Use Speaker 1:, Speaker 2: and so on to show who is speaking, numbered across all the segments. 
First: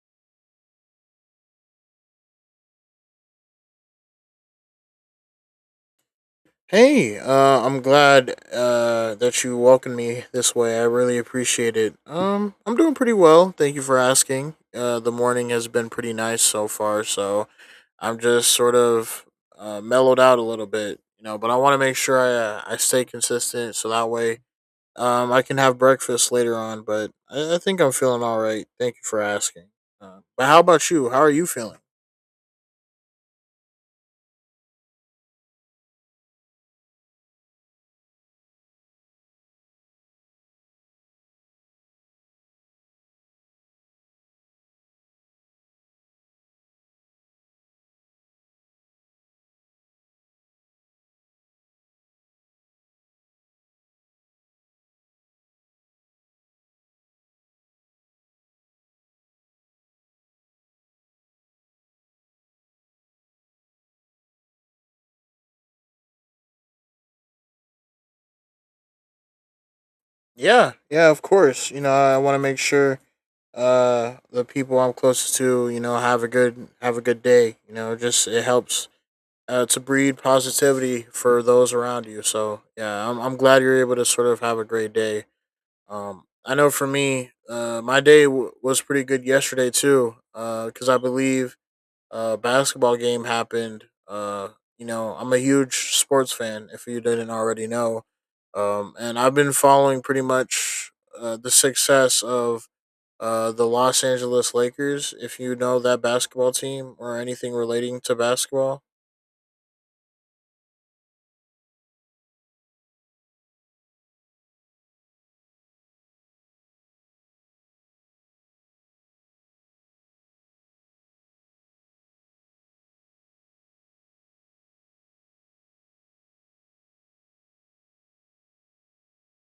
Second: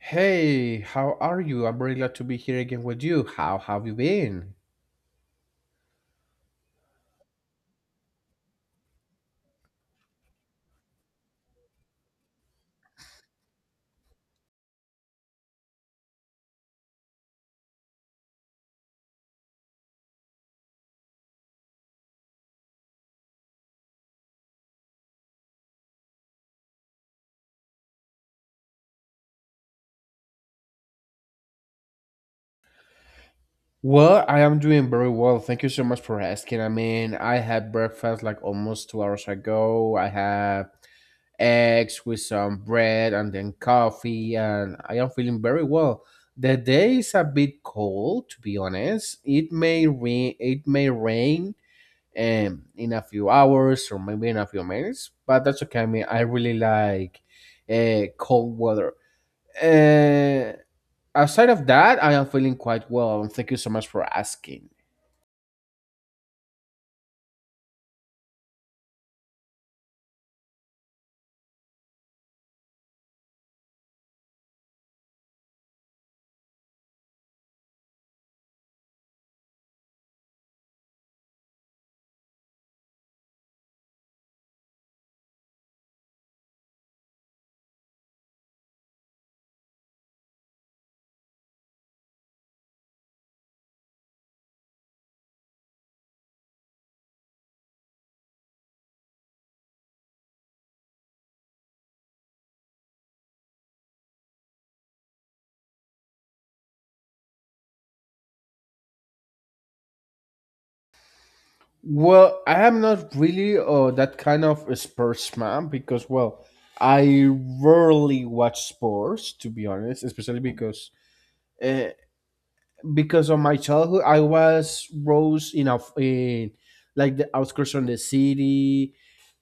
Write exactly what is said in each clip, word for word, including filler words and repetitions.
Speaker 1: Hey, how are you? I'm very glad to be here again with you. How have you been?
Speaker 2: Hey, uh, I'm glad uh, that you welcomed me this way. I really appreciate it. Um, I'm doing pretty well. Thank you for asking. Uh, the morning has been pretty nice so far, so I'm just sort of uh, mellowed out a little bit, you know. But I want to make sure I uh, I stay consistent, so that way um I can have breakfast later on. But I, I think I'm feeling all right. Thank you for asking. Uh, but how about you? How are you feeling?
Speaker 1: Well, I am doing very well. Thank you so much for asking. I mean, I had breakfast like almost two hours ago. I have eggs with some bread and then coffee, and I am feeling very well. The day is a bit cold, to be honest. It may rain. It may rain um, in a few hours or maybe in a few minutes, but that's okay. I mean, I really like uh, cold weather. Uh, aside of that, I am feeling quite well. And Thank you so much for asking.
Speaker 2: Yeah, yeah, of course. You know, I want to make sure uh the people I'm closest to, you know, have a good have a good day. You know, just it helps uh, to breed positivity for those around you. So yeah, I'm I'm glad you're able to sort of have a great day. Um, I know for me, uh, my day w- was pretty good yesterday too. Uh, because I believe uh, basketball game happened. Uh, you know, I'm a huge sports fan. If you didn't already know, um, and I've been following pretty much uh, the success of uh, the Los Angeles Lakers. If you know that basketball team or anything relating to basketball,
Speaker 1: Well, I am not really uh, that kind of a sports man because, well, I rarely watch sports to be honest, especially because uh, because of my childhood, I was rose in, a, in like the outskirts of the city.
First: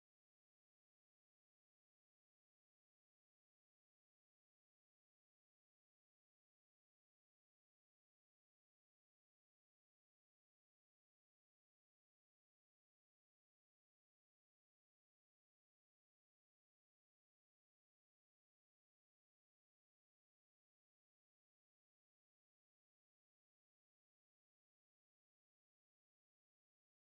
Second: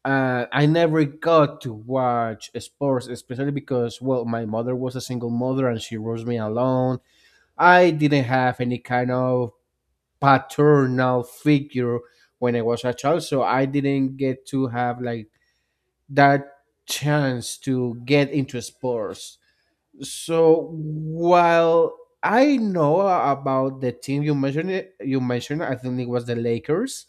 Speaker 1: Uh, I never got to watch sports, especially because, well, my mother was a single mother and she raised me alone. I didn't have any kind of paternal figure when I was a child, so I didn't get to have like that chance to get into sports. So while I know about the team you mentioned, it, you mentioned, I think it was the Lakers.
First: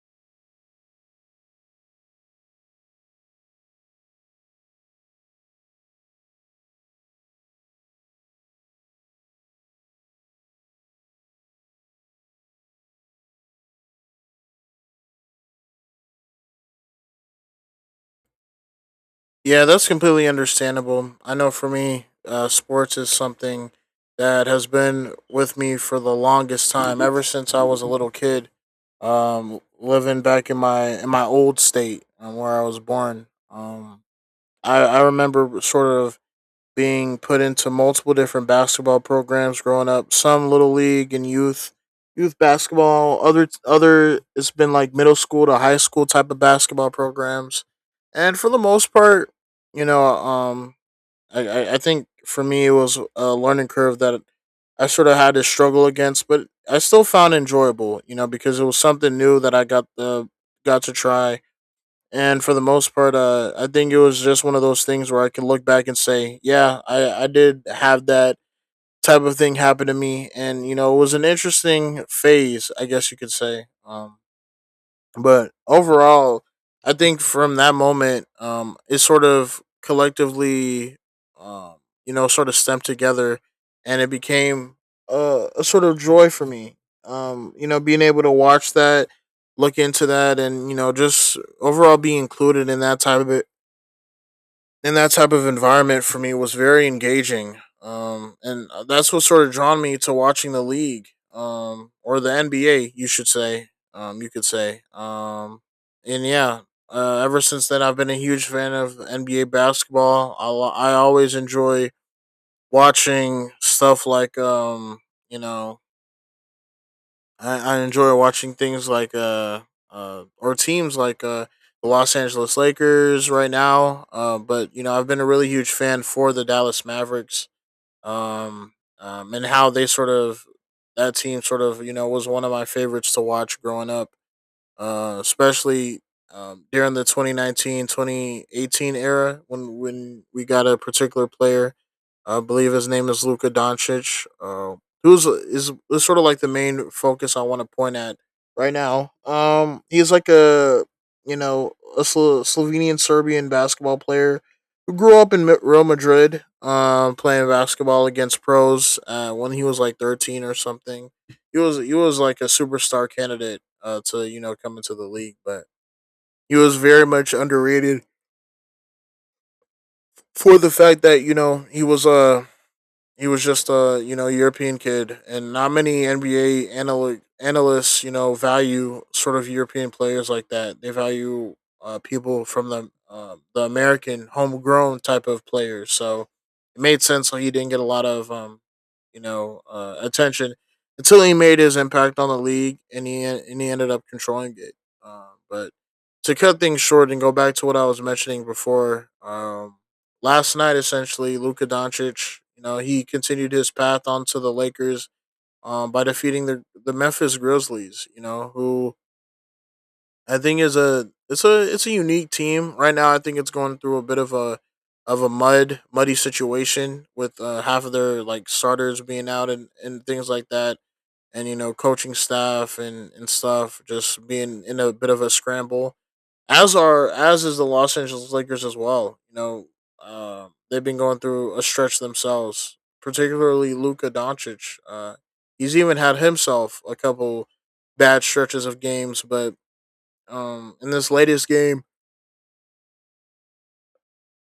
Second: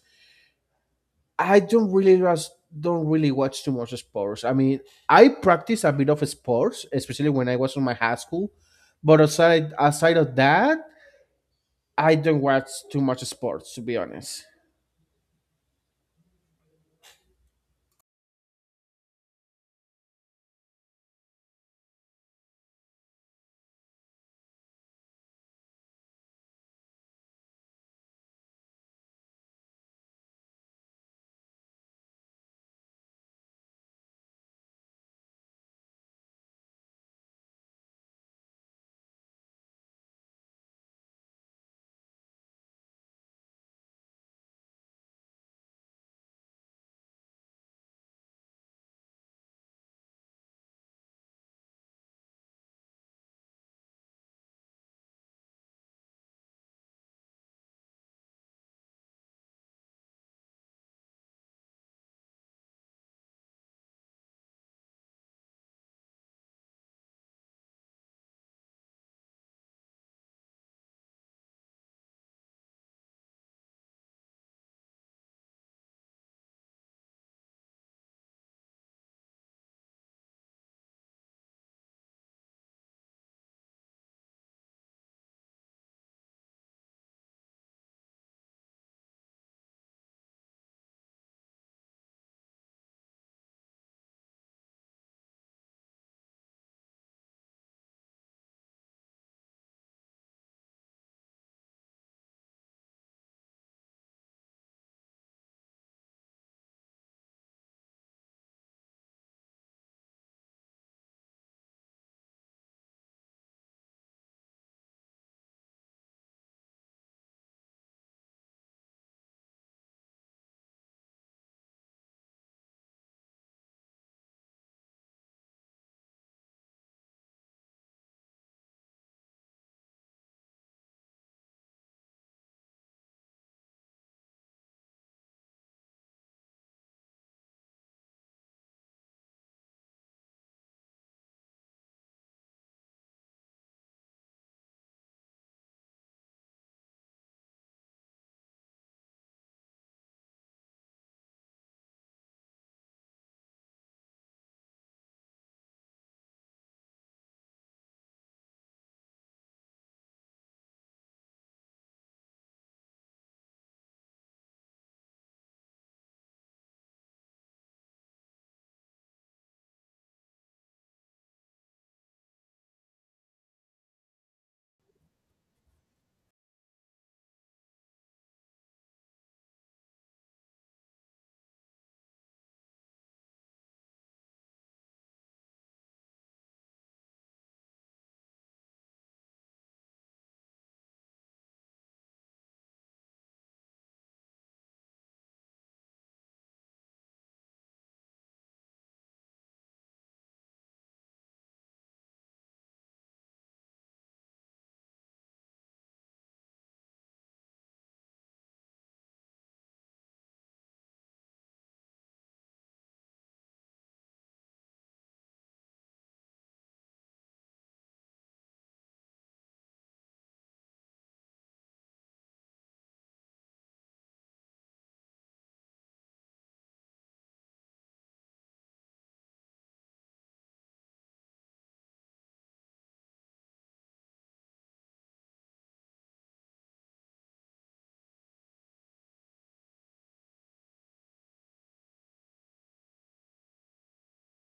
Speaker 1: I don't really was don't really watch too much sports. I mean, I practice a bit of sports, especially when I was in my high school. But aside aside of that, I don't watch too much sports, to be honest.
Speaker 2: yeah, that's completely understandable. I know for me, uh, sports is something that has been with me for the longest time, ever since I was a little kid, um, living back in my in my old state um, where I was born. Um, I, I remember sort of being put into multiple different basketball programs growing up. Some little league and youth youth basketball. Other other it's been like middle school to high school type of basketball programs. And for the most part, you know, um, I I, I think for me it was a learning curve that I sort of had to struggle against, but I still found enjoyable. You know, because it was something new that I got the got to try, and for the most part, uh, I think it was just one of those things where I can look back and say, yeah, I, I did have that type of thing happen to me, and you know, it was an interesting phase, I guess you could say. Um, but overall, I think from that moment, um, it sort of collectively, um, you know, sort of stemmed together, and it became a, a sort of joy for me. Um, you know, being able to watch that, look into that, and you know, just overall be included in that type of in that type of environment for me was very engaging. Um, and uh, that's what sort of drawn me to watching the league, um, or the N B A, you should say. Um, you could say. Um, and yeah, uh, ever since then, I've been a huge fan of N B A basketball. I, I always enjoy watching stuff like, um, you know, I, I enjoy watching things like uh, uh or teams like uh the Los Angeles Lakers right now. Uh, but you know, I've been a really huge fan for the Dallas Mavericks. Um, um, and how they sort of that team sort of you know was one of my favorites to watch growing up, uh, especially um, during the twenty nineteen-twenty eighteen era when when we got a particular player. I believe his name is Luka Doncic. Uh, who's is, is sort of like the main focus I want to point at right now. Um, he's like a you know a Slo- Slovenian Serbian basketball player who grew up in Real Madrid, um, playing basketball against pros uh, when he was like thirteen or something. He was he was like a superstar candidate uh, to you know come into the league, but he was very much underrated for the fact that you know he was a uh, he was just a you know European kid, and not many N B A analy- analysts you know value sort of European players like that. They value uh, people from the uh, the American homegrown type of players. So it made sense why he didn't get a lot of um, you know uh, attention until he made his impact on the league, and he en- and he ended up controlling it. Uh, but to cut things short and go back to what I was mentioning before, um, last night essentially Luka Doncic, you know, he continued his path onto the Lakers um, by defeating the the Memphis Grizzlies, you know, who I think is a it's a it's a unique team right now. I think it's going through a bit of a of a mud muddy situation with uh, half of their like starters being out, and, and things like that, and you know coaching staff and and stuff just being in a bit of a scramble. As are as is the Los Angeles Lakers as well. You know, uh, they've been going through a stretch themselves. Particularly Luka Doncic. Uh, he's even had himself a couple bad stretches of games, but um, in this latest game,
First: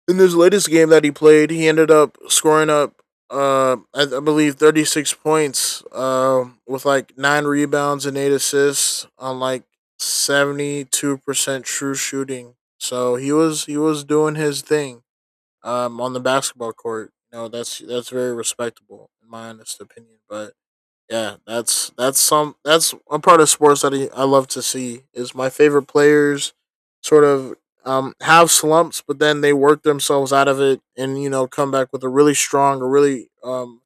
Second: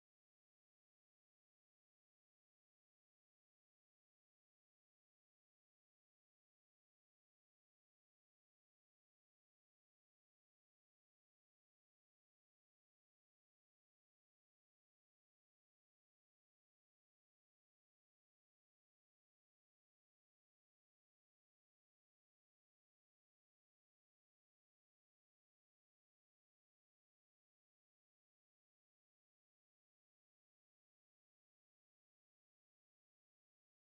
Speaker 2: in this latest game that he played, he ended up scoring up, uh, I, I believe, thirty-six points uh, with like nine rebounds and eight assists on like seventy-two percent true shooting. So he was he was doing his thing um, on the basketball court. You know, that's that's very respectable in my honest opinion. But yeah, that's that's some that's a part of sports that I I love to see is my favorite players sort of um have slumps, but then they work themselves out of it and you know come back with a really strong, a really um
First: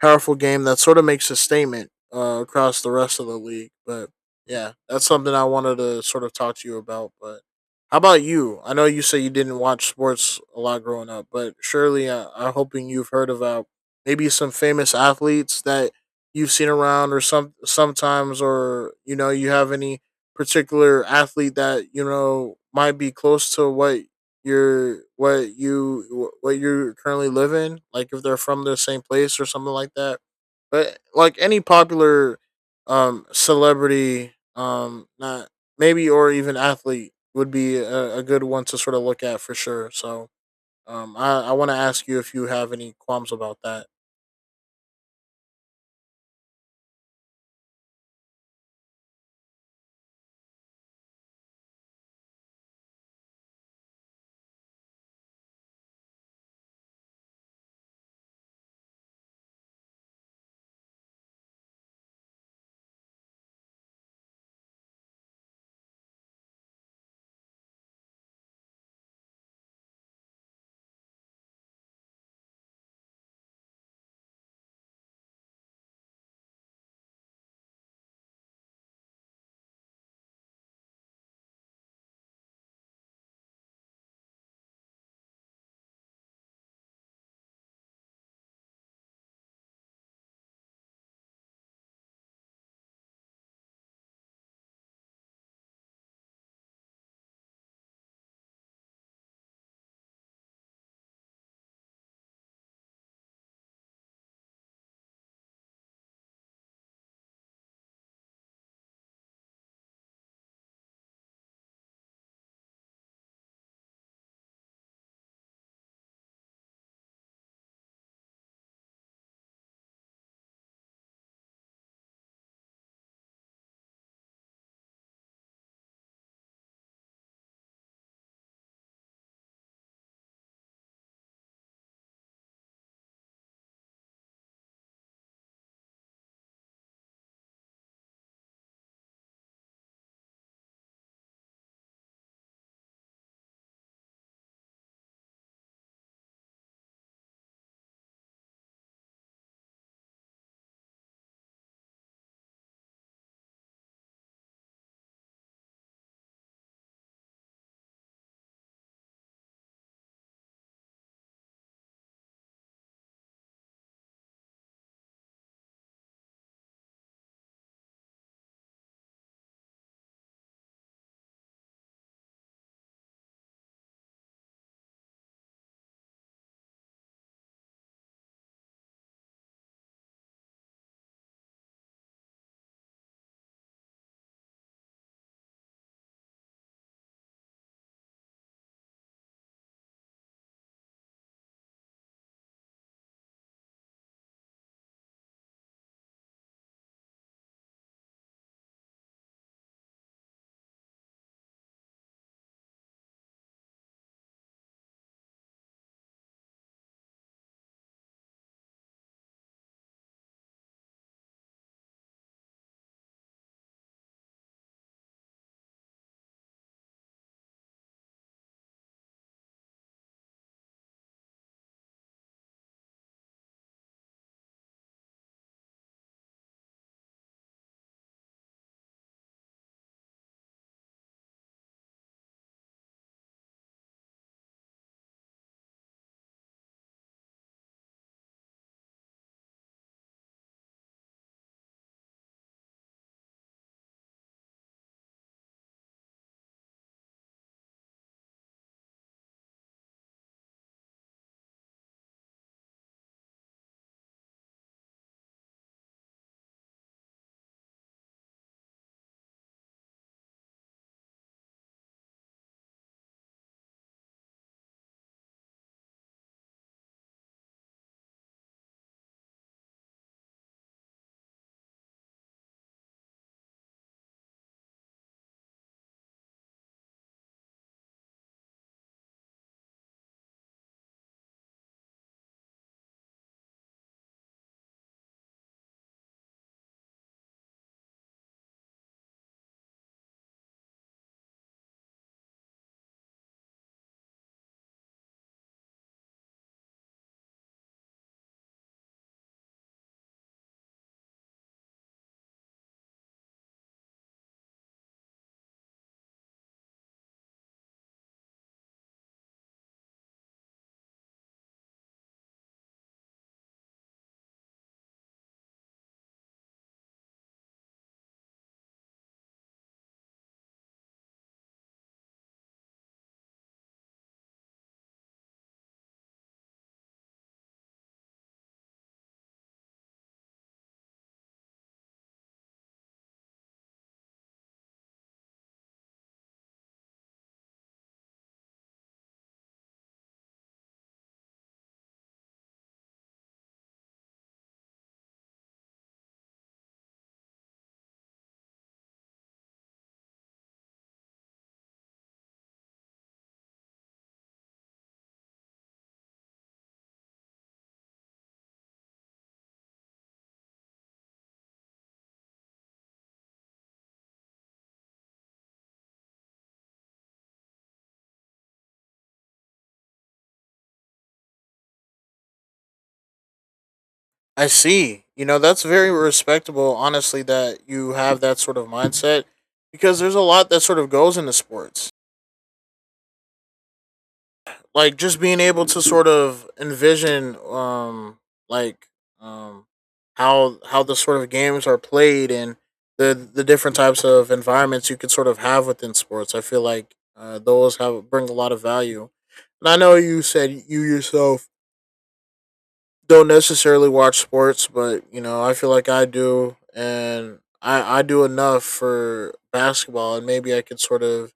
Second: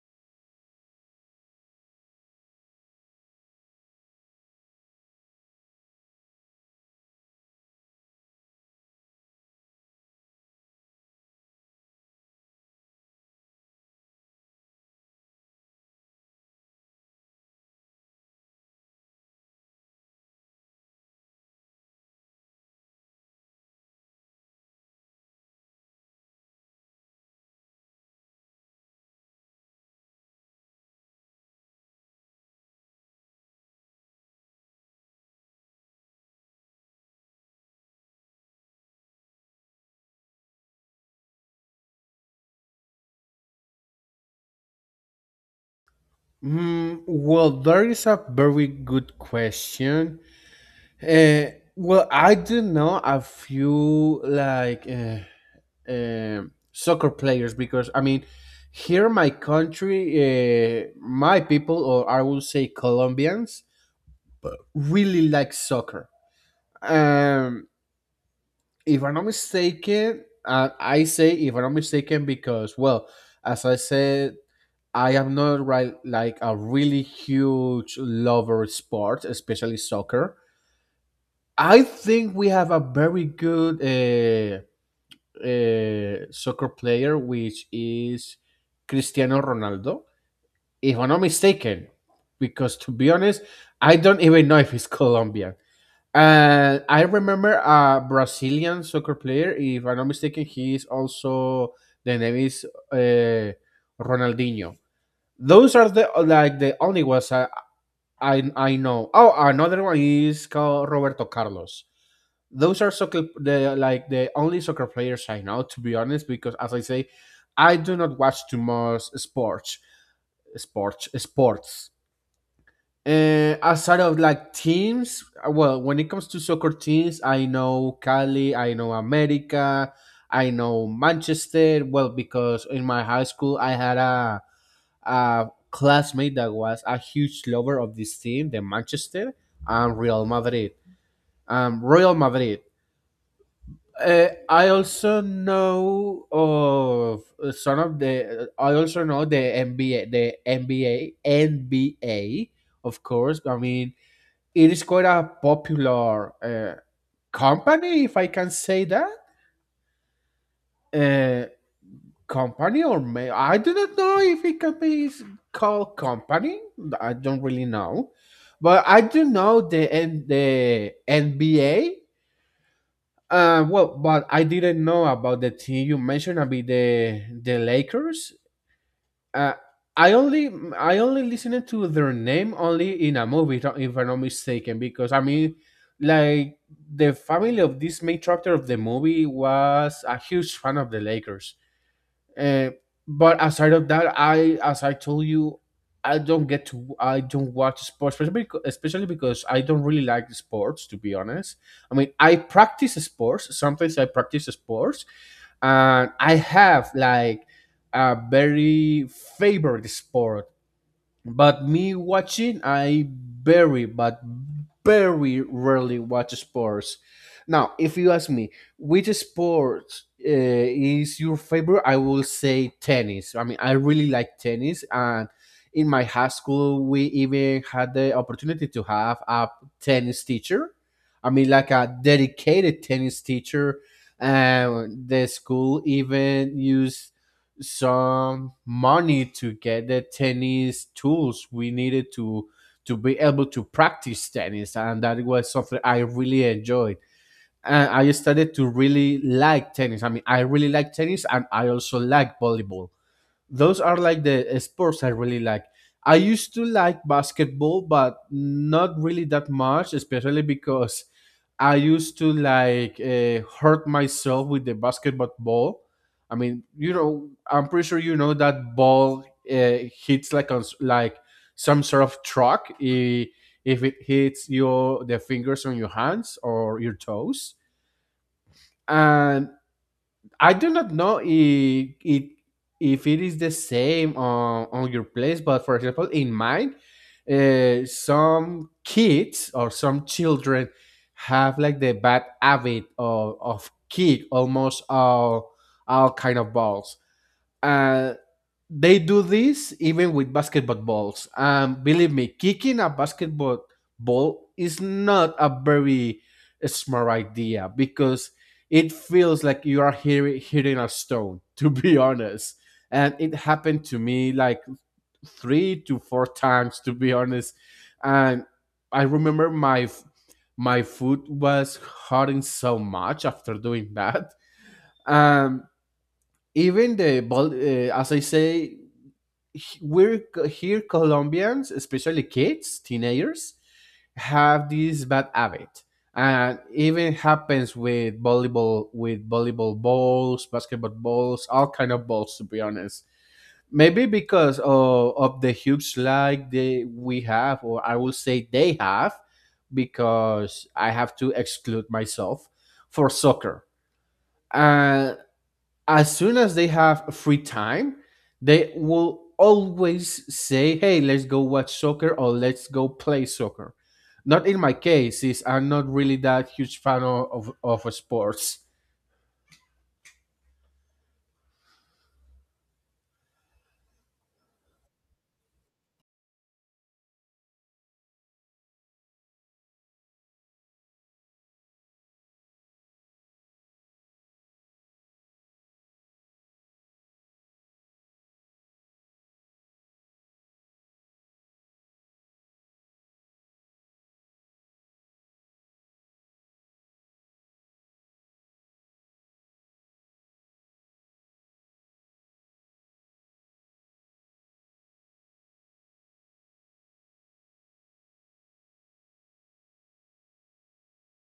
Speaker 2: powerful game that sort of makes a statement uh, across the rest of the league. But yeah, that's something I wanted to sort of talk to you about. But how about you? I know you say you didn't watch sports a lot growing up, but surely uh, I'm hoping you've heard about maybe some famous athletes that you've seen around or some sometimes, or you know, you have any particular athlete that you know might be close to what you're what you what you currently live in, like if they're from the same place or something like that, but like any popular um celebrity, um not maybe or even athlete would be a, a good one to sort of look at for sure. So um i i want to ask you if you have any qualms about that.
Speaker 1: Mm, well, there is a very good question. Uh, well, I do know a few like uh, um soccer players because I mean, here in my country, uh, my people, or I will say Colombians, really like soccer. Um, if I'm not mistaken, uh, I say if I'm not mistaken because, well, as I said I am not right like a really huge lover of sports, especially soccer. I think we have a very good uh, uh, soccer player, which is Cristiano Ronaldo, if I'm not mistaken. Because to be honest, I don't even know if he's Colombian. And I remember a Brazilian soccer player, if I'm not mistaken, he is also the name is uh, Ronaldinho. Those are the like the only ones I, I I know. Oh, another one is called Roberto Carlos. Those are soccer the like the only soccer players I know, to be honest. Because as I say, I do not watch too much sports, sports, sports. And outside of like teams, well, when it comes to soccer teams, I know Cali, I know America, I know Manchester. Well, because in my high school I had a a classmate that was a huge lover of this team, the Manchester and Real Madrid. Um, Real Madrid. Uh, I also know of some of the. I also know the N B A, the N B A, N B A. Of course, I mean it is quite a popular uh, company, if I can say that. Uh, company or may I do not know if it can be s- called company. I don't really know, but I do know the N- the N B A. Uh, well, but I didn't know about the team you mentioned. About the the Lakers. Uh, I only I only listened to their name only in a movie, if if I'm not mistaken, because I mean, like the family of this main character of the movie was a huge fan of the Lakers. Uh, but aside of that, I as I told you, I don't get to I don't watch sports, especially because, especially because I don't really like the sports. To be honest, I mean I practice sports. Sometimes I practice sports, and I have like a very favorite sport but me watching, I very, but very rarely watch sports. Now, if you ask me which sport uh, is your favorite, I will say tennis. I mean, I really like tennis, and in my high school, we even had the opportunity to have a tennis teacher. I mean, like a dedicated tennis teacher. And the school even used some money to get the tennis tools we needed to to be able to practice tennis, and that was something I really enjoyed. And I started to really like tennis. I mean, I really like tennis, and I also like volleyball. Those are like the uh, sports I really like. I used to like basketball, but not really that much, especially because I used to like uh, hurt myself with the basketball ball. I mean, you know, I'm pretty sure you know that ball uh, hits like on s- like some sort of truck i- if it hits your the fingers on your hands or your toes. And. I do not know if it if it is the same on, on your place, but for example, in mine, uh, some kids or some children have like the bad habit of, of kick almost all all kind of balls. Uh, they do this even with basketball balls. And um, believe me, kicking a basketball ball is not a very smart idea because it feels like you are hitting, hitting a stone, to be honest. And it happened to me like three to four times, to be honest. And I remember my my foot was hurting so much after doing that. Um, even the ball, uh, as I say, we're here Colombians, especially kids, teenagers have this bad habit, and even happens with volleyball, with volleyball balls, basketball balls, all kind of balls, to be honest. Maybe because of, of the huge lag they we have, or I will say they have, because I have to exclude myself for soccer. As soon as they have free time, they will always say, "Hey, let's go watch soccer or let's go play soccer." Not in my case, is I'm not really that huge fan of of, of sports.
Speaker 2: I see. You know, that's very respectable, honestly, that you have that sort of mindset because there's a lot that sort of goes into sports. Like just being able to sort of envision um like um how how the sort of games are played and the the different types of environments you could sort of have within sports. I feel like uh, those have bring a lot of value. And I know you said you yourself don't necessarily watch sports, but you know, I feel like I do, and I I do enough for basketball, and maybe I could sort of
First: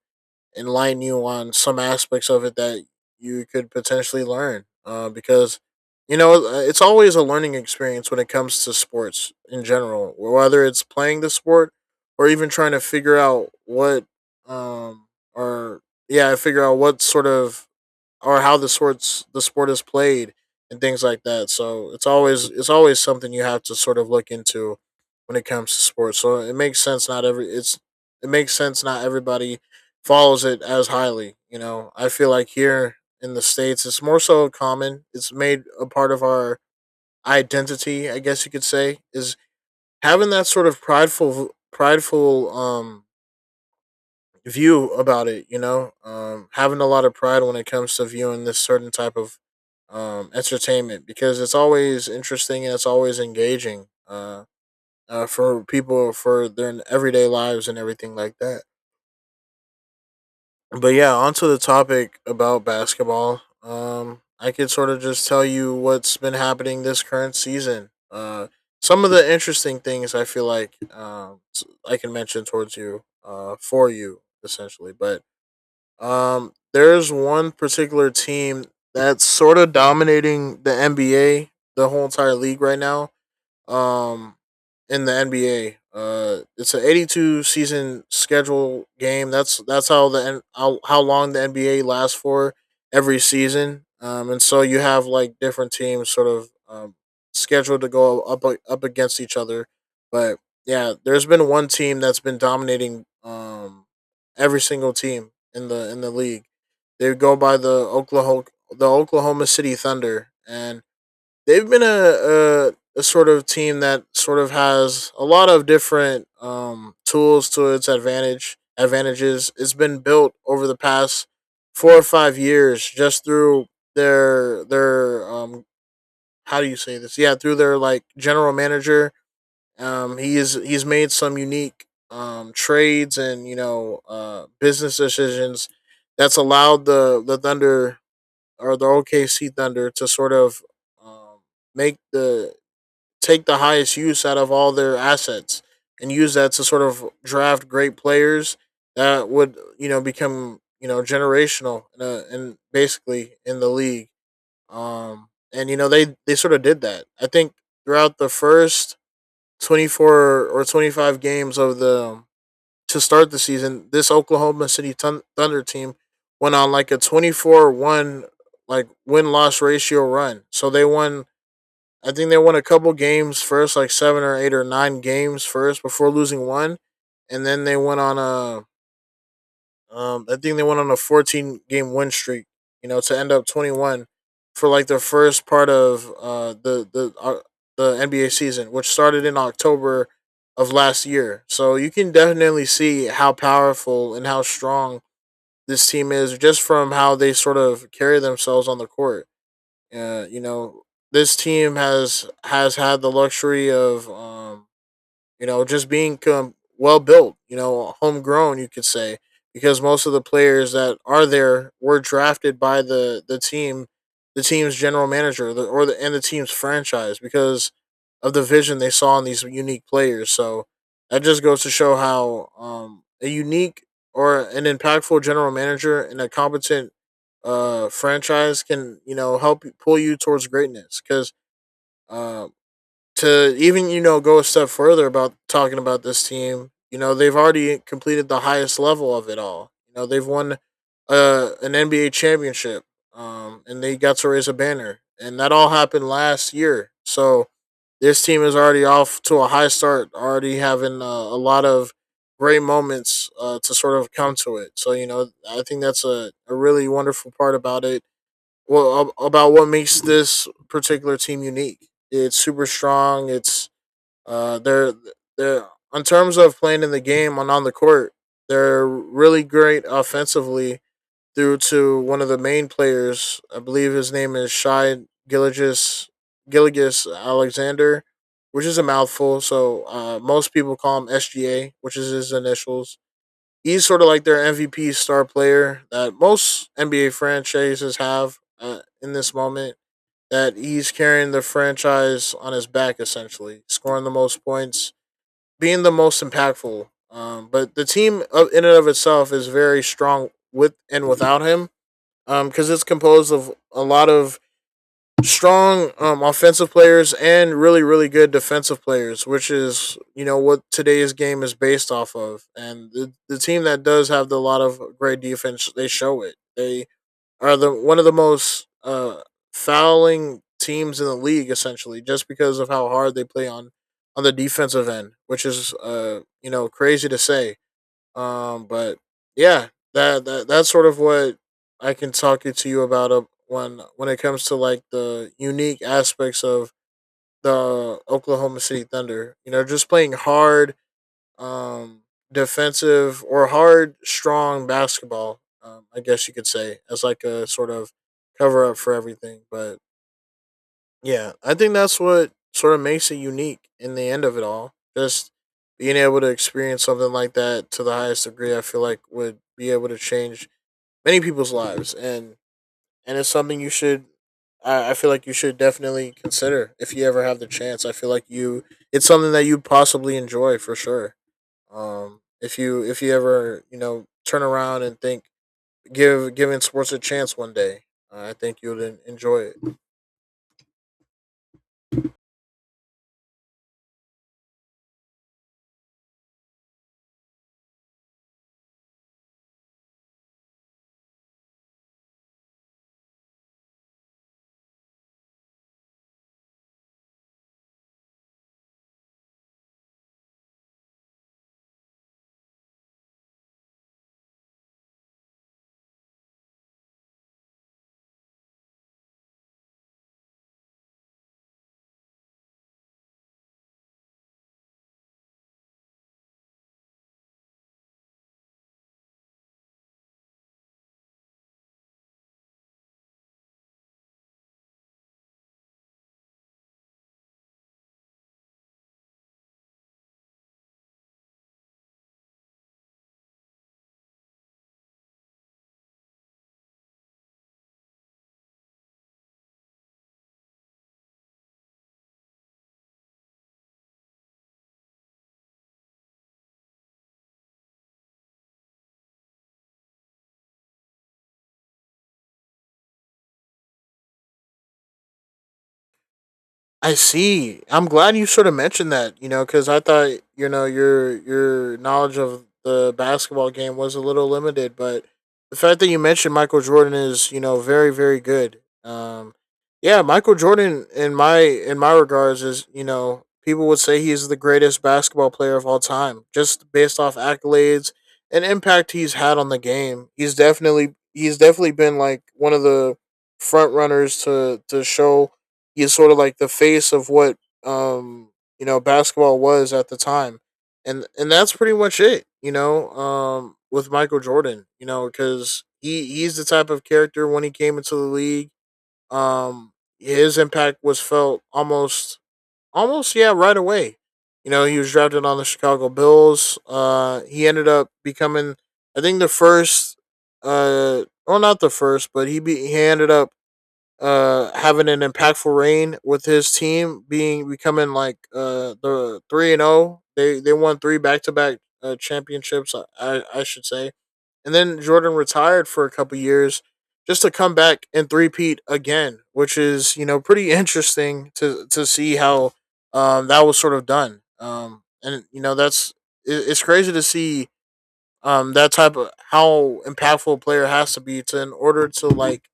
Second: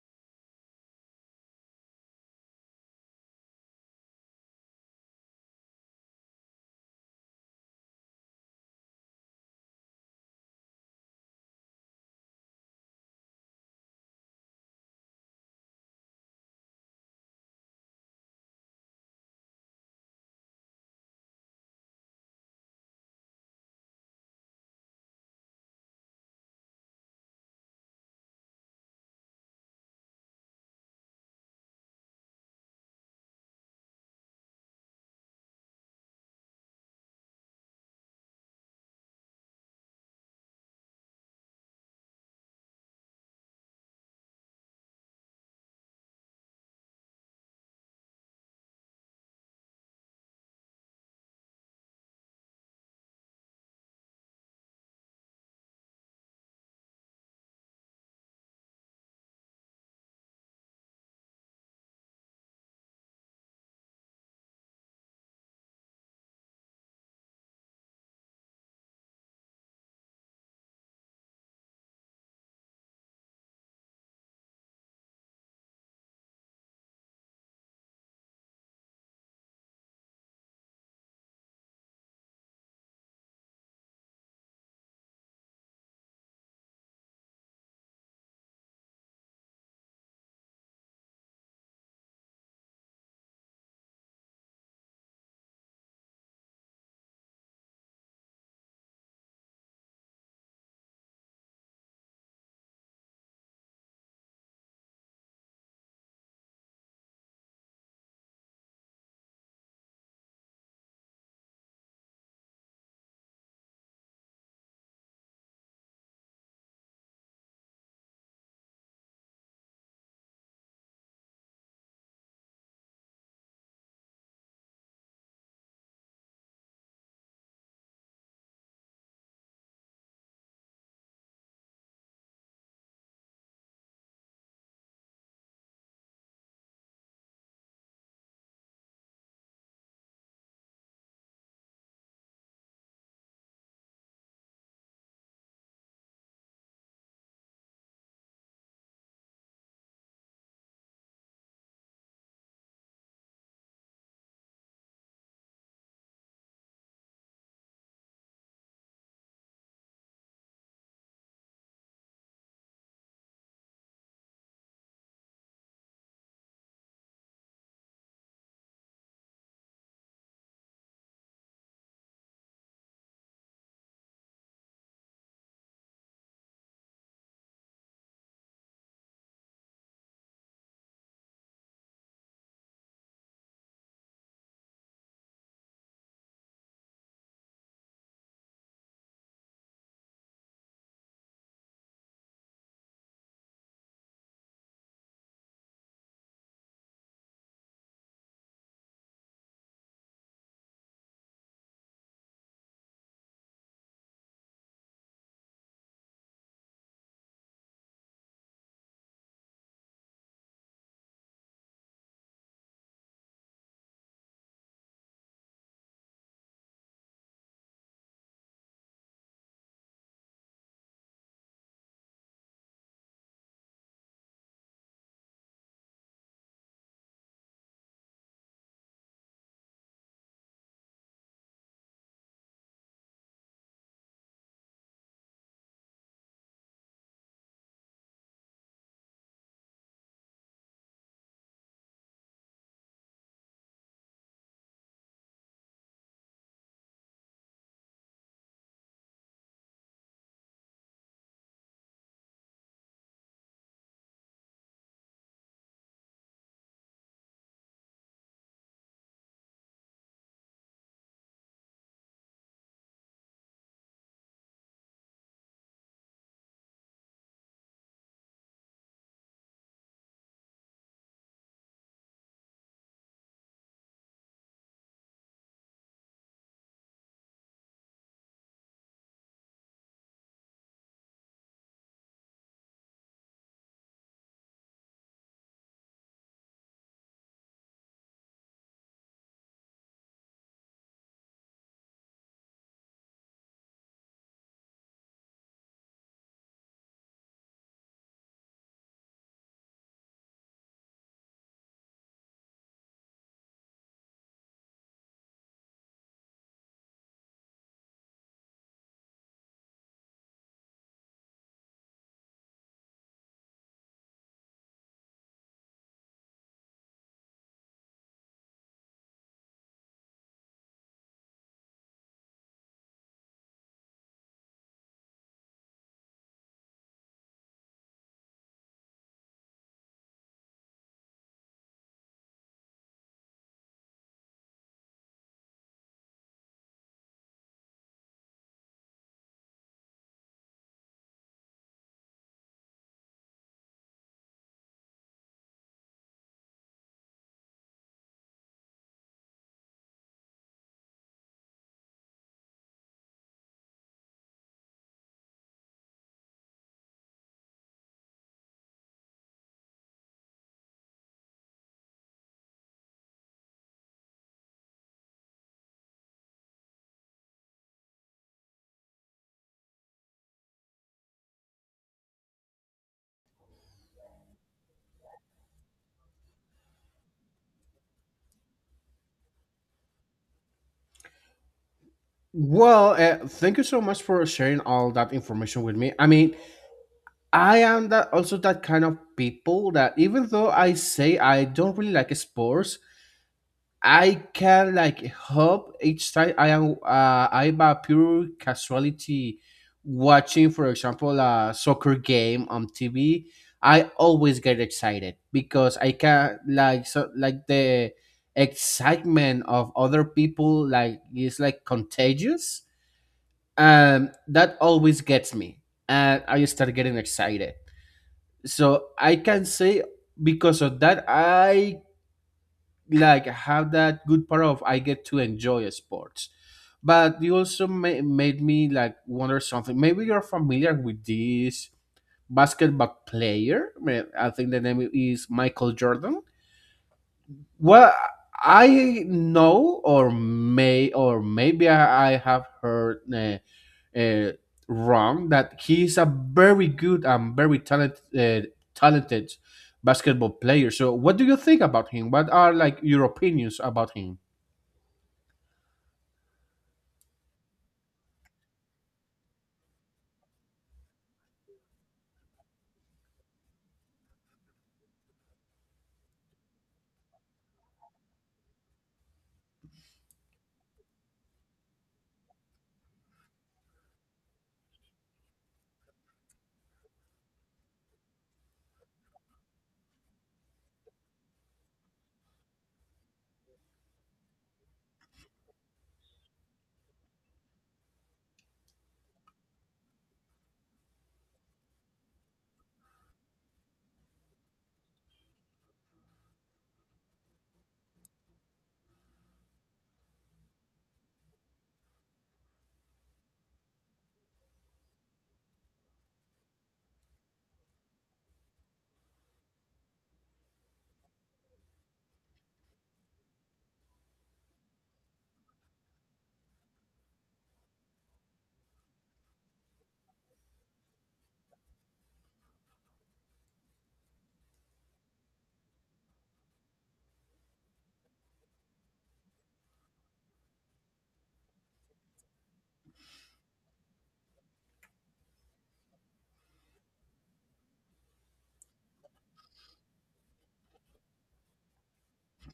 Speaker 2: enlighten you on some aspects of it that you could potentially learn. Uh, because you know, uh, it's always a learning experience when it comes to sports in general, whether it's playing the sport or even trying to figure out what um or yeah, figure out what sort of or how the sports the sport is played and things like that. So it's always it's always something you have to sort of look into when it comes to sports. So it makes sense not every it's it makes sense not everybody follows it as highly. You know, I feel like here in the states it's more so common. It's made a part of our identity, I guess you could say, is having that sort of prideful prideful um view about it. You know, um, having a lot of pride when it comes to viewing this certain type of um, entertainment because it's always interesting and it's always engaging uh, uh, for people for their everyday lives and everything like that. But yeah, onto the topic about basketball. Um, I could sort of just tell you what's been happening this current season. Uh, some of the interesting things I feel like um, I can mention towards you, uh, for you essentially. But um, there's one particular team that's sort of dominating the N B A, the whole entire league right now um in the N B A. Uh, it's an eighty-two season schedule game. That's that's how the how, how long the N B A lasts for every season. Um, and so you have like different teams sort of um, scheduled to go up up against each other. But yeah, there's been one team that's been dominating um every single team in the in the league. They go by the Oklahoma the Oklahoma City Thunder, and they've been a, a a sort of team that sort of has a lot of different um, tools to its advantage. Advantages. It's been built over the past four or five years just through their their um how do you say this? Yeah, through their like general manager. Um, he is he's made some unique um trades and you know uh business decisions that's allowed the the Thunder or the O K C Thunder to sort of um, make the take the highest use out of all their assets and use that to sort of draft great players that would you know become you know generational and uh, and basically in the league. Um, and you know they they sort of did that. I think throughout the first twenty four or twenty five games of the um, to start the season, this Oklahoma City Thunder team went on like a twenty four one like win-loss ratio run. So they won, I think they won a couple games first, like seven or eight or nine games first before losing one, and then they went on a, um, I think they went on a fourteen game win streak. You know, to end up twenty one for like the first part of uh the the uh, the N B A season, which started in October of last year. So you can definitely see how powerful and how strong this team is just from how they sort of carry themselves on the court. Uh, you know, this team has has had the luxury of um you know, just being com- well built. You know, homegrown. You could say, because most of the players that are there were drafted by the the team, the team's general manager, the, or the and the team's franchise because of the vision they saw in these unique players. So that just goes to show how um, a unique or an impactful general manager and a competent uh, franchise can you know help pull you towards greatness because. Uh, to even you know go a step further about talking about this team, you know they've already completed the highest level of it all. You know, they've won uh, an NBA championship, um, and they got to raise a banner, and that all happened last year. So this team is already off to a high start, already having uh, a lot of great moments uh, to sort of come to it. So you know I think that's a, a really wonderful part about it, well ab- about what makes this particular team unique. It's super strong. It's uh they're they're in terms of playing in the game and on the court, they're really great offensively due to one of the main players. I believe his name is Shy Gilligis Gilligis Alexander, which is a mouthful. So uh, most people call him S G A, which is his initials. He's sort of like their M V P star player that most N B A franchises have, uh, in this moment. That he's carrying the franchise on his back, essentially, scoring the most points, being the most impactful. Um, but the team of, in and of itself is very strong with and without him, because um, it's composed of a lot of strong um, offensive players and really really good defensive players, which is you know what today's game is based off of. And the, the team that does have a lot of great defense, they show it. They are the one of the most uh, fouling teams in the league, essentially just because of how hard they play on on the defensive end, which is uh you know crazy to say. um, but yeah, that, that that's sort of what I can talk it to you about, uh, when when it comes to like the unique aspects of the Oklahoma City Thunder. You know, just playing hard, um, defensive or hard, strong basketball. Um, I guess you could say as like a sort of cover up for everything. But yeah, I think that's what sort of makes it unique in the end of it all. Just being able to experience something like that to the highest degree, I feel like would be able to change many people's lives, and and it's something you should. I, I feel like you should definitely consider if you ever have the chance. I feel like you, it's something that you possibly enjoy for sure. Um, if you if you ever you know turn around and think give giving sports a chance one day, uh, I think you'll en- enjoy it.
Speaker 1: Well, uh, thank you so much for sharing all that information with me. I mean, I am that also that kind of people that even though I say I don't really like sports, I can like hope each time I am uh, I'm a pure casualty watching, for example, a soccer game on T V. I always get excited because I can like so like the excitement of other people like is like contagious. Um, that always gets me, and I start getting excited. So I can say because of that I like have that good part of I get to enjoy sports. But you also ma- made me like wonder something. Maybe you're familiar with this basketball player. Ma- I think the name is Michael Jordan. Well, I know, or may, or maybe I, I have heard uh, uh, wrong that he's a very good and very talented, uh, talented basketball player. So, what do you think about him? What are like your opinions about him?
Speaker 2: I see. I'm glad you sort of mentioned that, you know, because I thought, you know, your your knowledge of the basketball game was a little limited, but the fact that you mentioned Michael Jordan is, you know, very very good. Um, yeah, Michael Jordan in my in my regards is, you know, people would say he's the greatest basketball player of all time, just based off accolades and impact he's had on the game. He's definitely, he's definitely been like one of the front runners to to show he's sort of like the face of what um you know basketball was at the time. And and that's pretty much it, you know. Um with Michael Jordan, you know, because he he's the type of character when he came into the league. um his impact was felt almost, almost yeah, right away. You know, he was drafted on the Chicago Bills. Uh he ended up becoming, I think, the first, uh well not the first, but he be he ended up uh having an impactful reign with his team being becoming like uh the three and oh. They they won three back-to-back uh, championships, I, I I should say. And then Jordan retired for a couple years, just to come back and three-peat again, which is you know pretty interesting to to see how um that was sort of done. Um and you know that's, it, it's crazy to see um that type of, how impactful a player has to be to in order to like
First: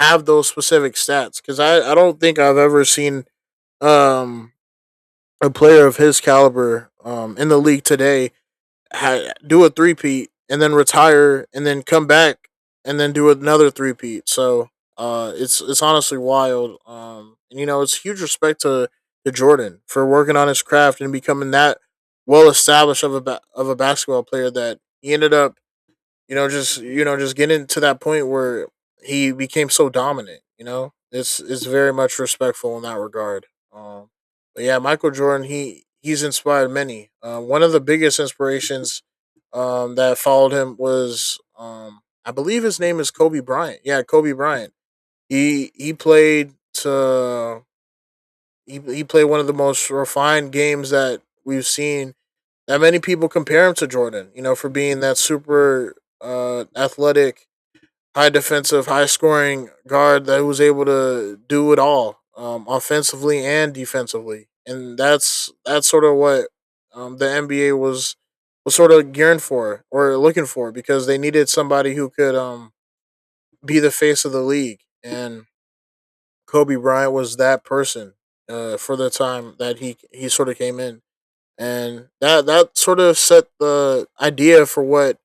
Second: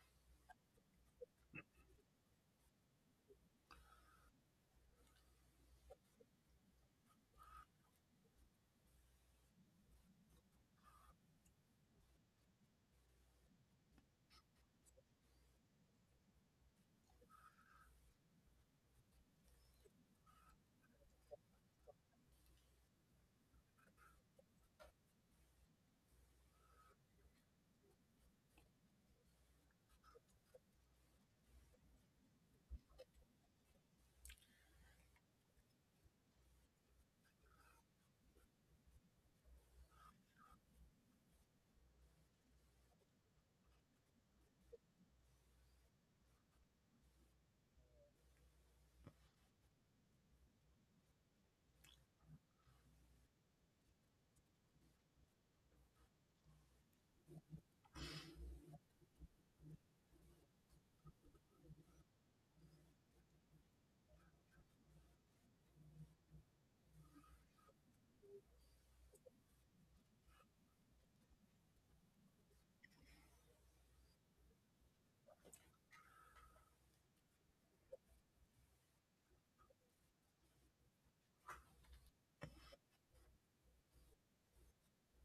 Speaker 2: have those specific stats. Because I, I don't think I've ever seen um a player of his caliber um in the league today ha- do a three peat and then retire and then come back and then do another three peat. So uh it's it's honestly wild. Um and you know, it's huge respect to to Jordan for working on his craft and becoming that well established of a ba- of a basketball player, that he ended up, you know, just you know, just getting to that point where he became so dominant. You know, it's it's very much respectful in that regard. Um, but yeah, Michael Jordan, he he's inspired many. Uh, one of the biggest inspirations um, that followed him was, um, I believe his name is Kobe Bryant. Yeah, Kobe Bryant. He he played to he, he played one of the most refined games that we've seen. That many people compare him to Jordan. You know, for being that super uh, athletic, high defensive, high scoring guard that was able to do it all, um, offensively and defensively. And that's that's sort of what um, the N B A was, was sort of gearing for or looking for, because they needed somebody who could um, be the face of the league, and Kobe Bryant was that person uh, for the time that he he sort of came in. And that that sort of set the idea for what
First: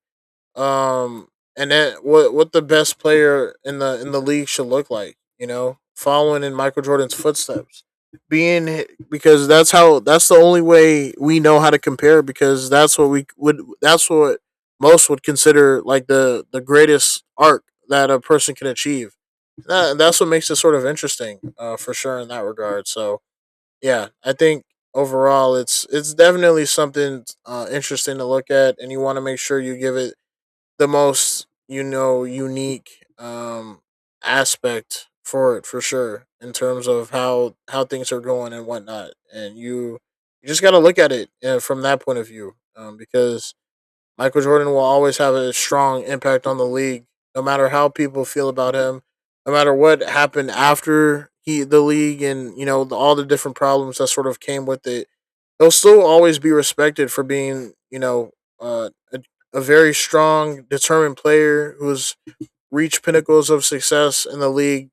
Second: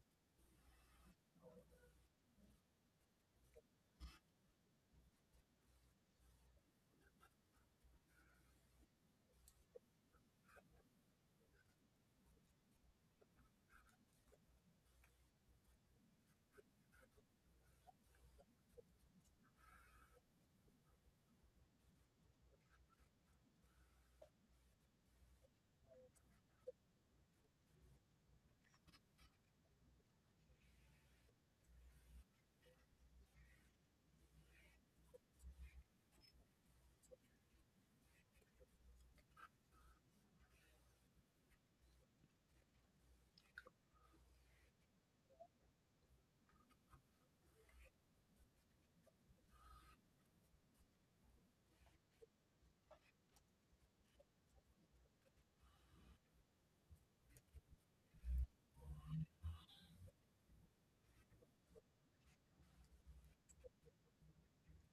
Speaker 2: um and that what what the best player in the in the league should look like, you know, following in Michael Jordan's footsteps. Being, because that's how, that's the only way we know how to compare, because that's what we would, that's what most would consider like the the greatest arc that a person can achieve. That, that's what makes it sort of interesting, uh for sure in that regard. So yeah, I think overall it's it's definitely something uh interesting to look at, and you want to make sure you give it the most you know unique um aspect for it for sure in terms of how how things are going and whatnot. And you you just got to look at it, uh, from that point of view. Um, because Michael Jordan will always have a strong impact on the league, no matter how people feel about him, no matter what happened after he the league, and you know the, all the different problems that sort of came with it. They'll still always be respected for being, you know, uh, a, a very strong, determined player who's reached pinnacles of success in the league,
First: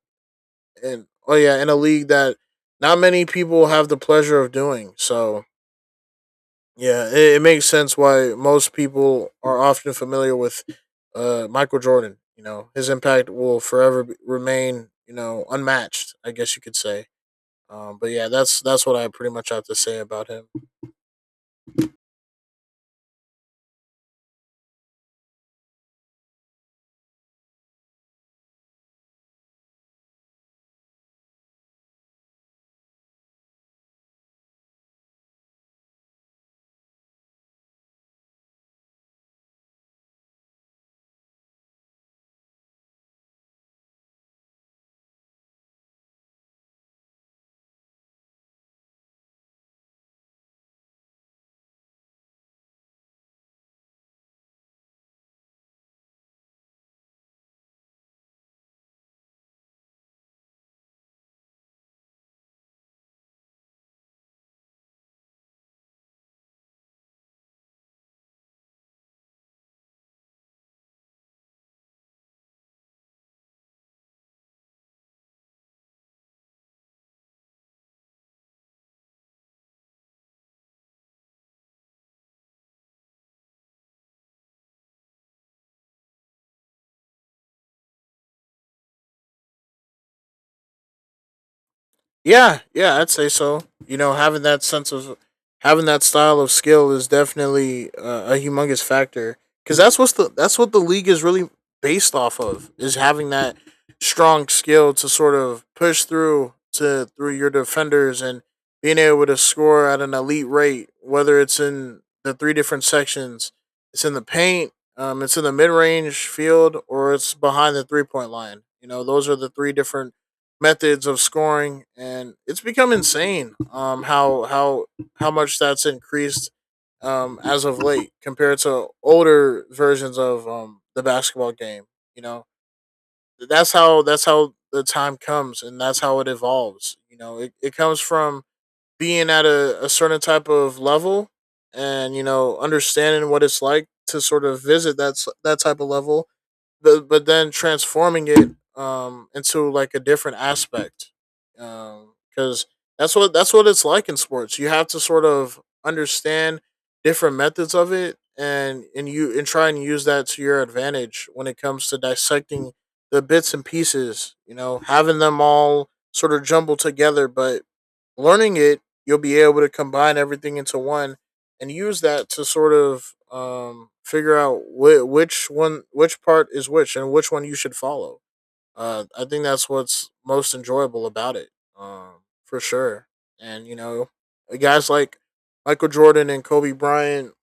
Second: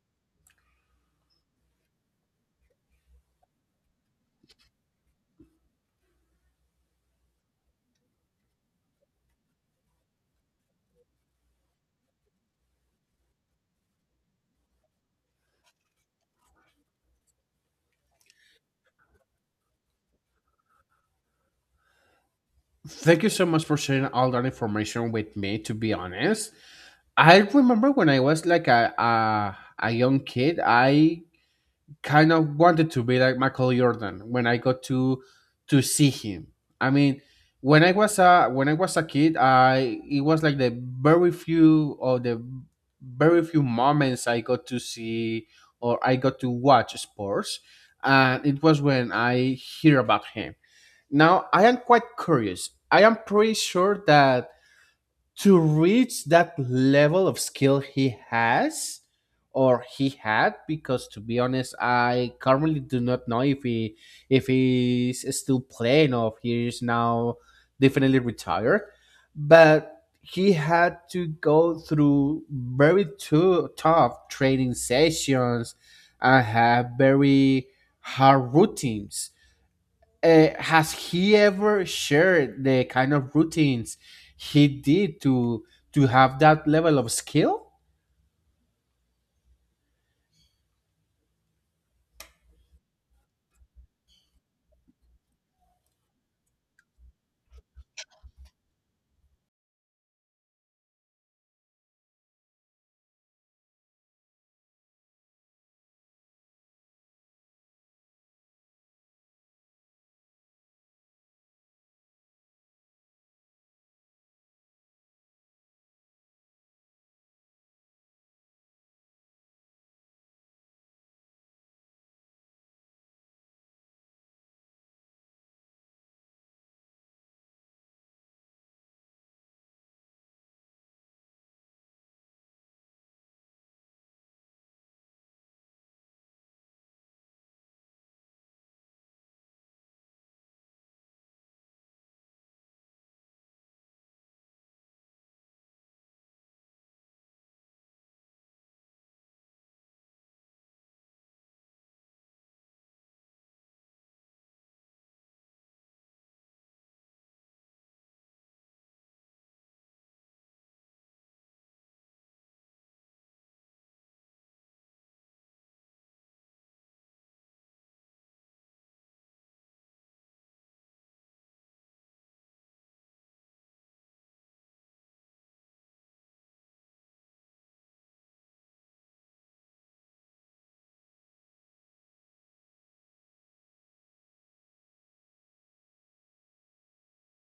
Speaker 2: and oh yeah, in a league that not many people have the pleasure of doing. So yeah, it, it makes sense why most people are often familiar with uh, Michael Jordan. You know, his impact will forever be- remain, you know, unmatched. I guess you could say. Um, but yeah, that's that's what I pretty much have to say about him.
Speaker 1: Thank you so much for sharing all that information with me. To be honest, I remember when I was like a a, a young kid, I kind of wanted to be like Michael Jordan when I got to to see him. I mean, when I was a when I was a kid, I it was like the very few or the very few moments I got to see or I got to watch sports, and it was when I hear about him. Now, I am quite curious. I am pretty sure that to reach that level of skill he has or he had, because to be honest, I currently do not know if he if he's still playing or if he is now definitely retired. But he had to go through very too tough training sessions and have very hard routines. uh, has he ever shared the kind of routines he did to to have that level of skill?
Speaker 2: Yeah, yeah, I'd say so. You know, having that sense of having that style of skill is definitely uh, a humongous factor because that's what's the that's what the league is really based off of is having that strong skill to sort of push through to through your defenders and being able to score at an elite rate, whether it's in the three different sections, it's in the paint, um, it's in the mid range field, or it's behind the three point line. You know, those are the three different methods of scoring, and it's become insane, um, how how how much that's increased um, as of late compared to older versions of um, the basketball game. You know, that's how that's how the time comes, and that's how it evolves. You know, it, it comes from being at a, a certain type of level, and you know, understanding what it's like to sort of visit that that type of level, the, but then transforming it um into like a different aspect um because that's what that's what it's like in sports. You have to sort of understand different methods of it, and and you and try and use that to your advantage when it comes to dissecting the bits and pieces, you know, having them all sort of jumbled together but learning it, you'll be able to combine everything into one and use that to sort of um, figure out whi which one, which part is which, and which one you should follow. Uh, I think that's what's most enjoyable about it, um, for sure. And you know, guys like Michael Jordan and Kobe Bryant,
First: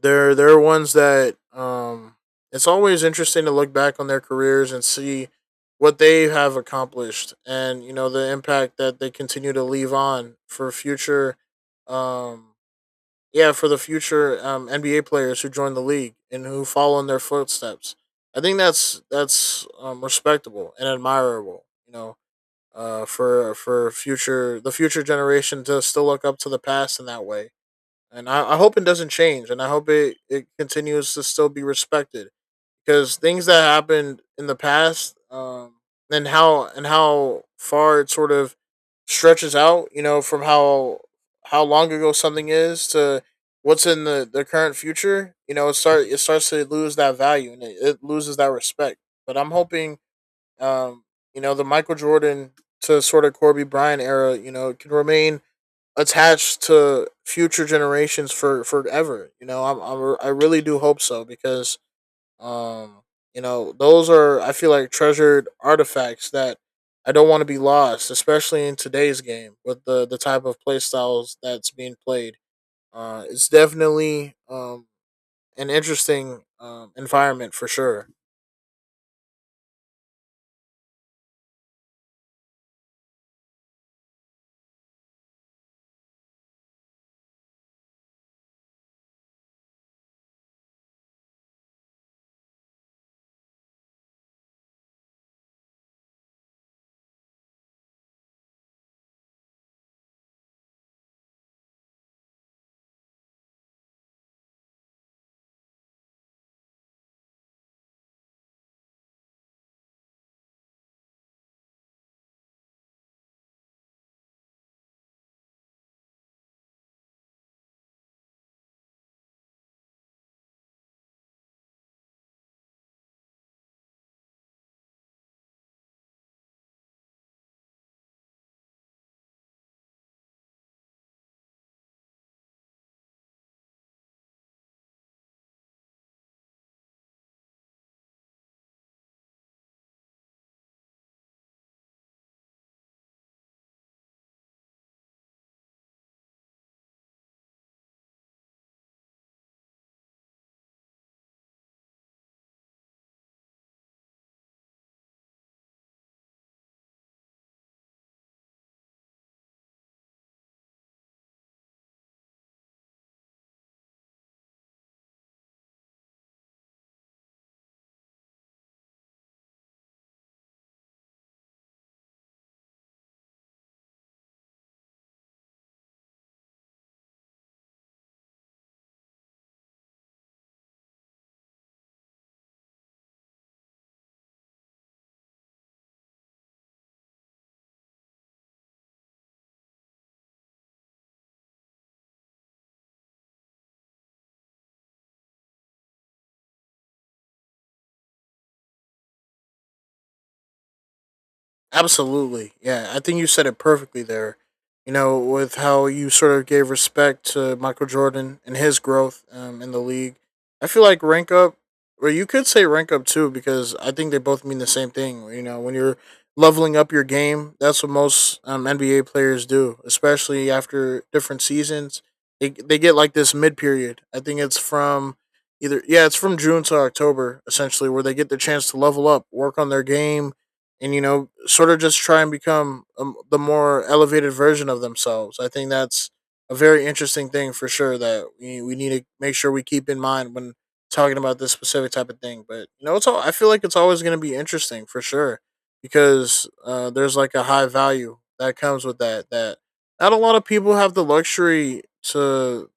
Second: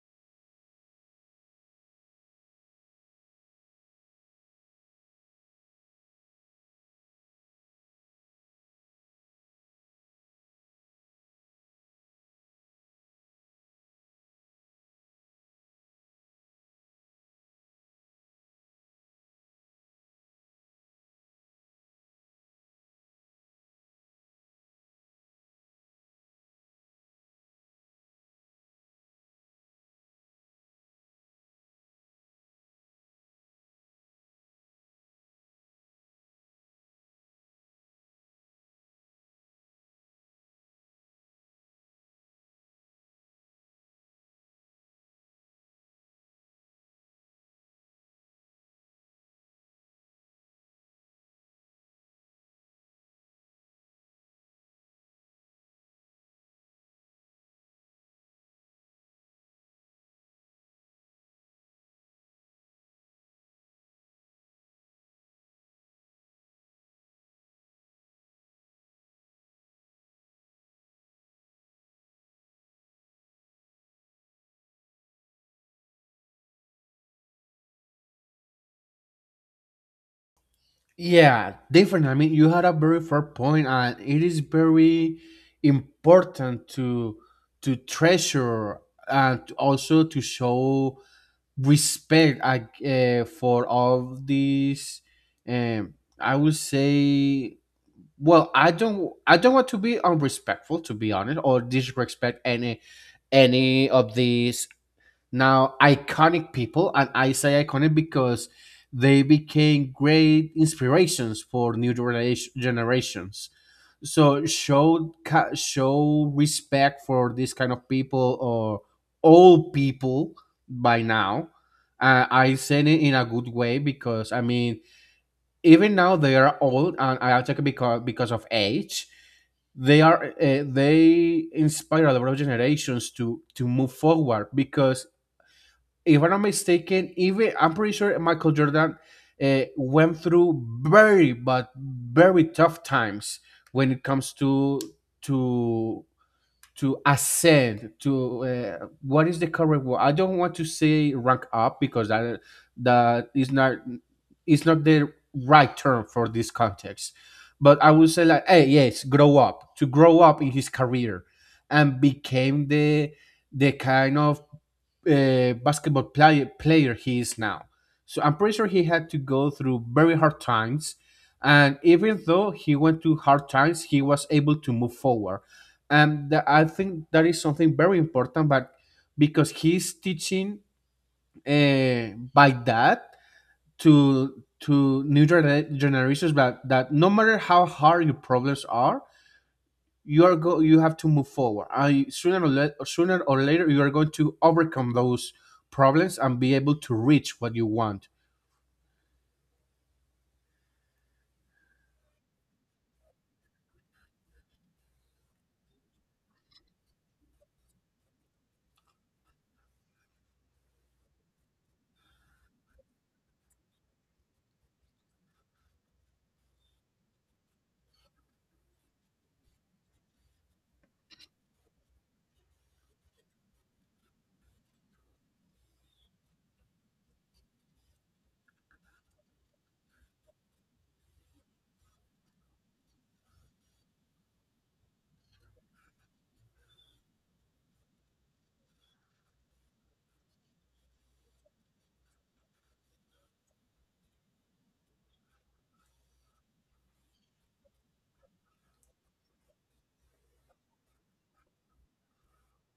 Speaker 2: they're they're ones that, um, it's always interesting to look back on their careers and see what they have accomplished, and you know the impact that they continue to leave on for future, um, yeah, for the future um, N B A players who join the league and who follow in their footsteps. I think that's that's um, respectable and admirable. You know, uh, for for future the future generation to still look up to the past in that way, and I, I hope it doesn't change, and I hope it it continues to still be respected, because things that happened in the past, um, and how and how far it sort of stretches out, you know, from how how long ago something is to what's in the, the current future. You know, it start it starts to lose that value, and it, it loses that respect. But I'm hoping, um, you know, the Michael Jordan to sort of Kobe Bryant era, you know, can remain attached to future generations for forever. You know, I'm, I'm I really do hope so because, um, you know, those are, I feel like, treasured artifacts that I don't want to be lost, especially in today's game with the the type of play styles that's being played. Uh, it's definitely, um, an interesting, um, environment for sure.
Speaker 1: Yeah, different. I mean, you had a very fair point, and it is very important to to treasure and also to show respect uh, uh, for all these. Um, I would say well, I don't I don't want to be unrespectful to be honest or disrespect any any of these now iconic people, and I say iconic because they became great inspirations for new genera- generations. So show ca- show respect for this kind of people or all people by now. Uh, I say it in a good way because I mean even now they are old and I attack because because of age. They are uh, they inspire a lot of generations to to move forward because if I'm not mistaken, even I'm pretty sure Michael Jordan uh, went through very but very tough times when it comes to to to ascend to uh, what is the correct word. I don't want to say rank up because that that is not it's not the right term for this context, but I would say like hey yes grow up to grow up in his career and became the the kind of uh, basketball play- player he is now. So I'm pretty sure he had to go through very hard times, and even though he went through hard times, he was able to move forward. And tha- I think that is something very important, but because he's teaching uh, by that to to new gener- generations that, that no matter how hard your problems are you are go you have to move forward. I sooner or, le- sooner or later you are going to overcome those problems and be able to reach what you want.
Speaker 2: Absolutely. Yeah, I think you said it perfectly there. You know, with how you sort of gave respect to Michael Jordan and his growth, um, in the league. I feel like rank up, or you could say rank up too, because I think they both mean the same thing. You know, when you're leveling up your game, that's what most, um, N B A players do, especially after different seasons. They, they get like this mid period. I think it's from, either, yeah, it's from June to October, essentially, where they get the chance to level up, work on their game, and you know, sort of just try and become, um, the more elevated version of themselves. I think that's a very interesting thing for sure that we, we need to make sure we keep in mind when talking about this specific type of thing. But you know, it's all, I feel like it's always going to be interesting for sure, because uh, there's like a high value that comes with that that not a lot of people have the luxury to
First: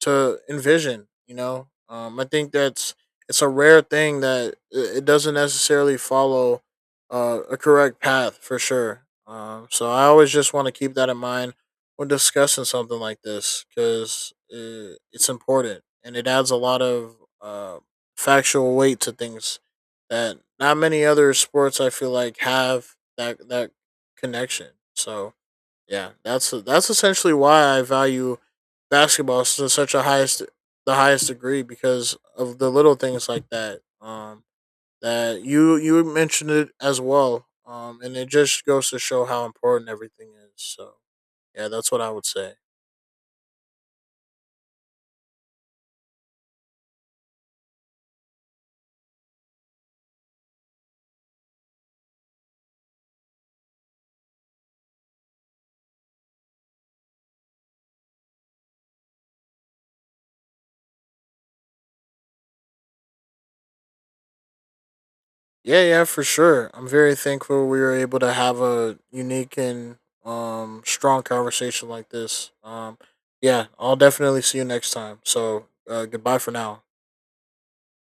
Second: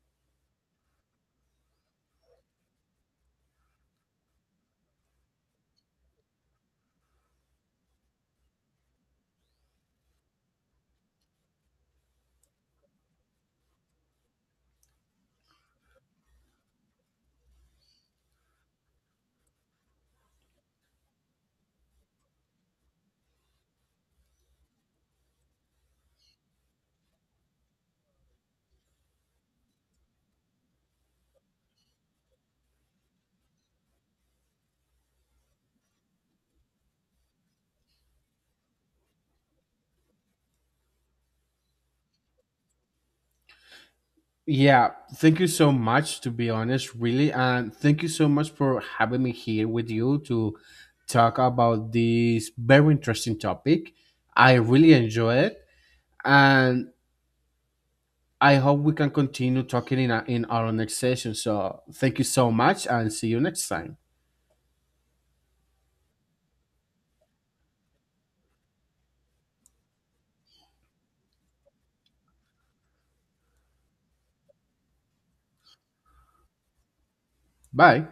Speaker 2: to envision. You know, um, I think that's, it's a rare thing that i- it doesn't necessarily follow uh, a correct path for sure. Um, so I always just want to keep that in mind when discussing something like this, because uh, it's important and it adds a lot of, uh, factual weight to things that not many other sports, I feel like, have that that connection. So yeah, that's that's essentially why I value basketball to such a highest the highest degree, because of the little things like that. Um, that you you mentioned it as well. Um, and it just goes to show how important everything is. So yeah, that's what I would say.
Speaker 1: Yeah, thank you so much, to be honest, really, and thank you so much for having me here with you to talk about this very interesting topic. I really enjoy it, and I hope we can continue talking in, our in our next session. So thank you so much and see you next time.
Speaker 2: Yeah, yeah, for sure. I'm very thankful we were able to have a unique and, um, strong conversation like this. Um, yeah, I'll definitely see you next time. So uh, goodbye for now.
Speaker 1: Bye.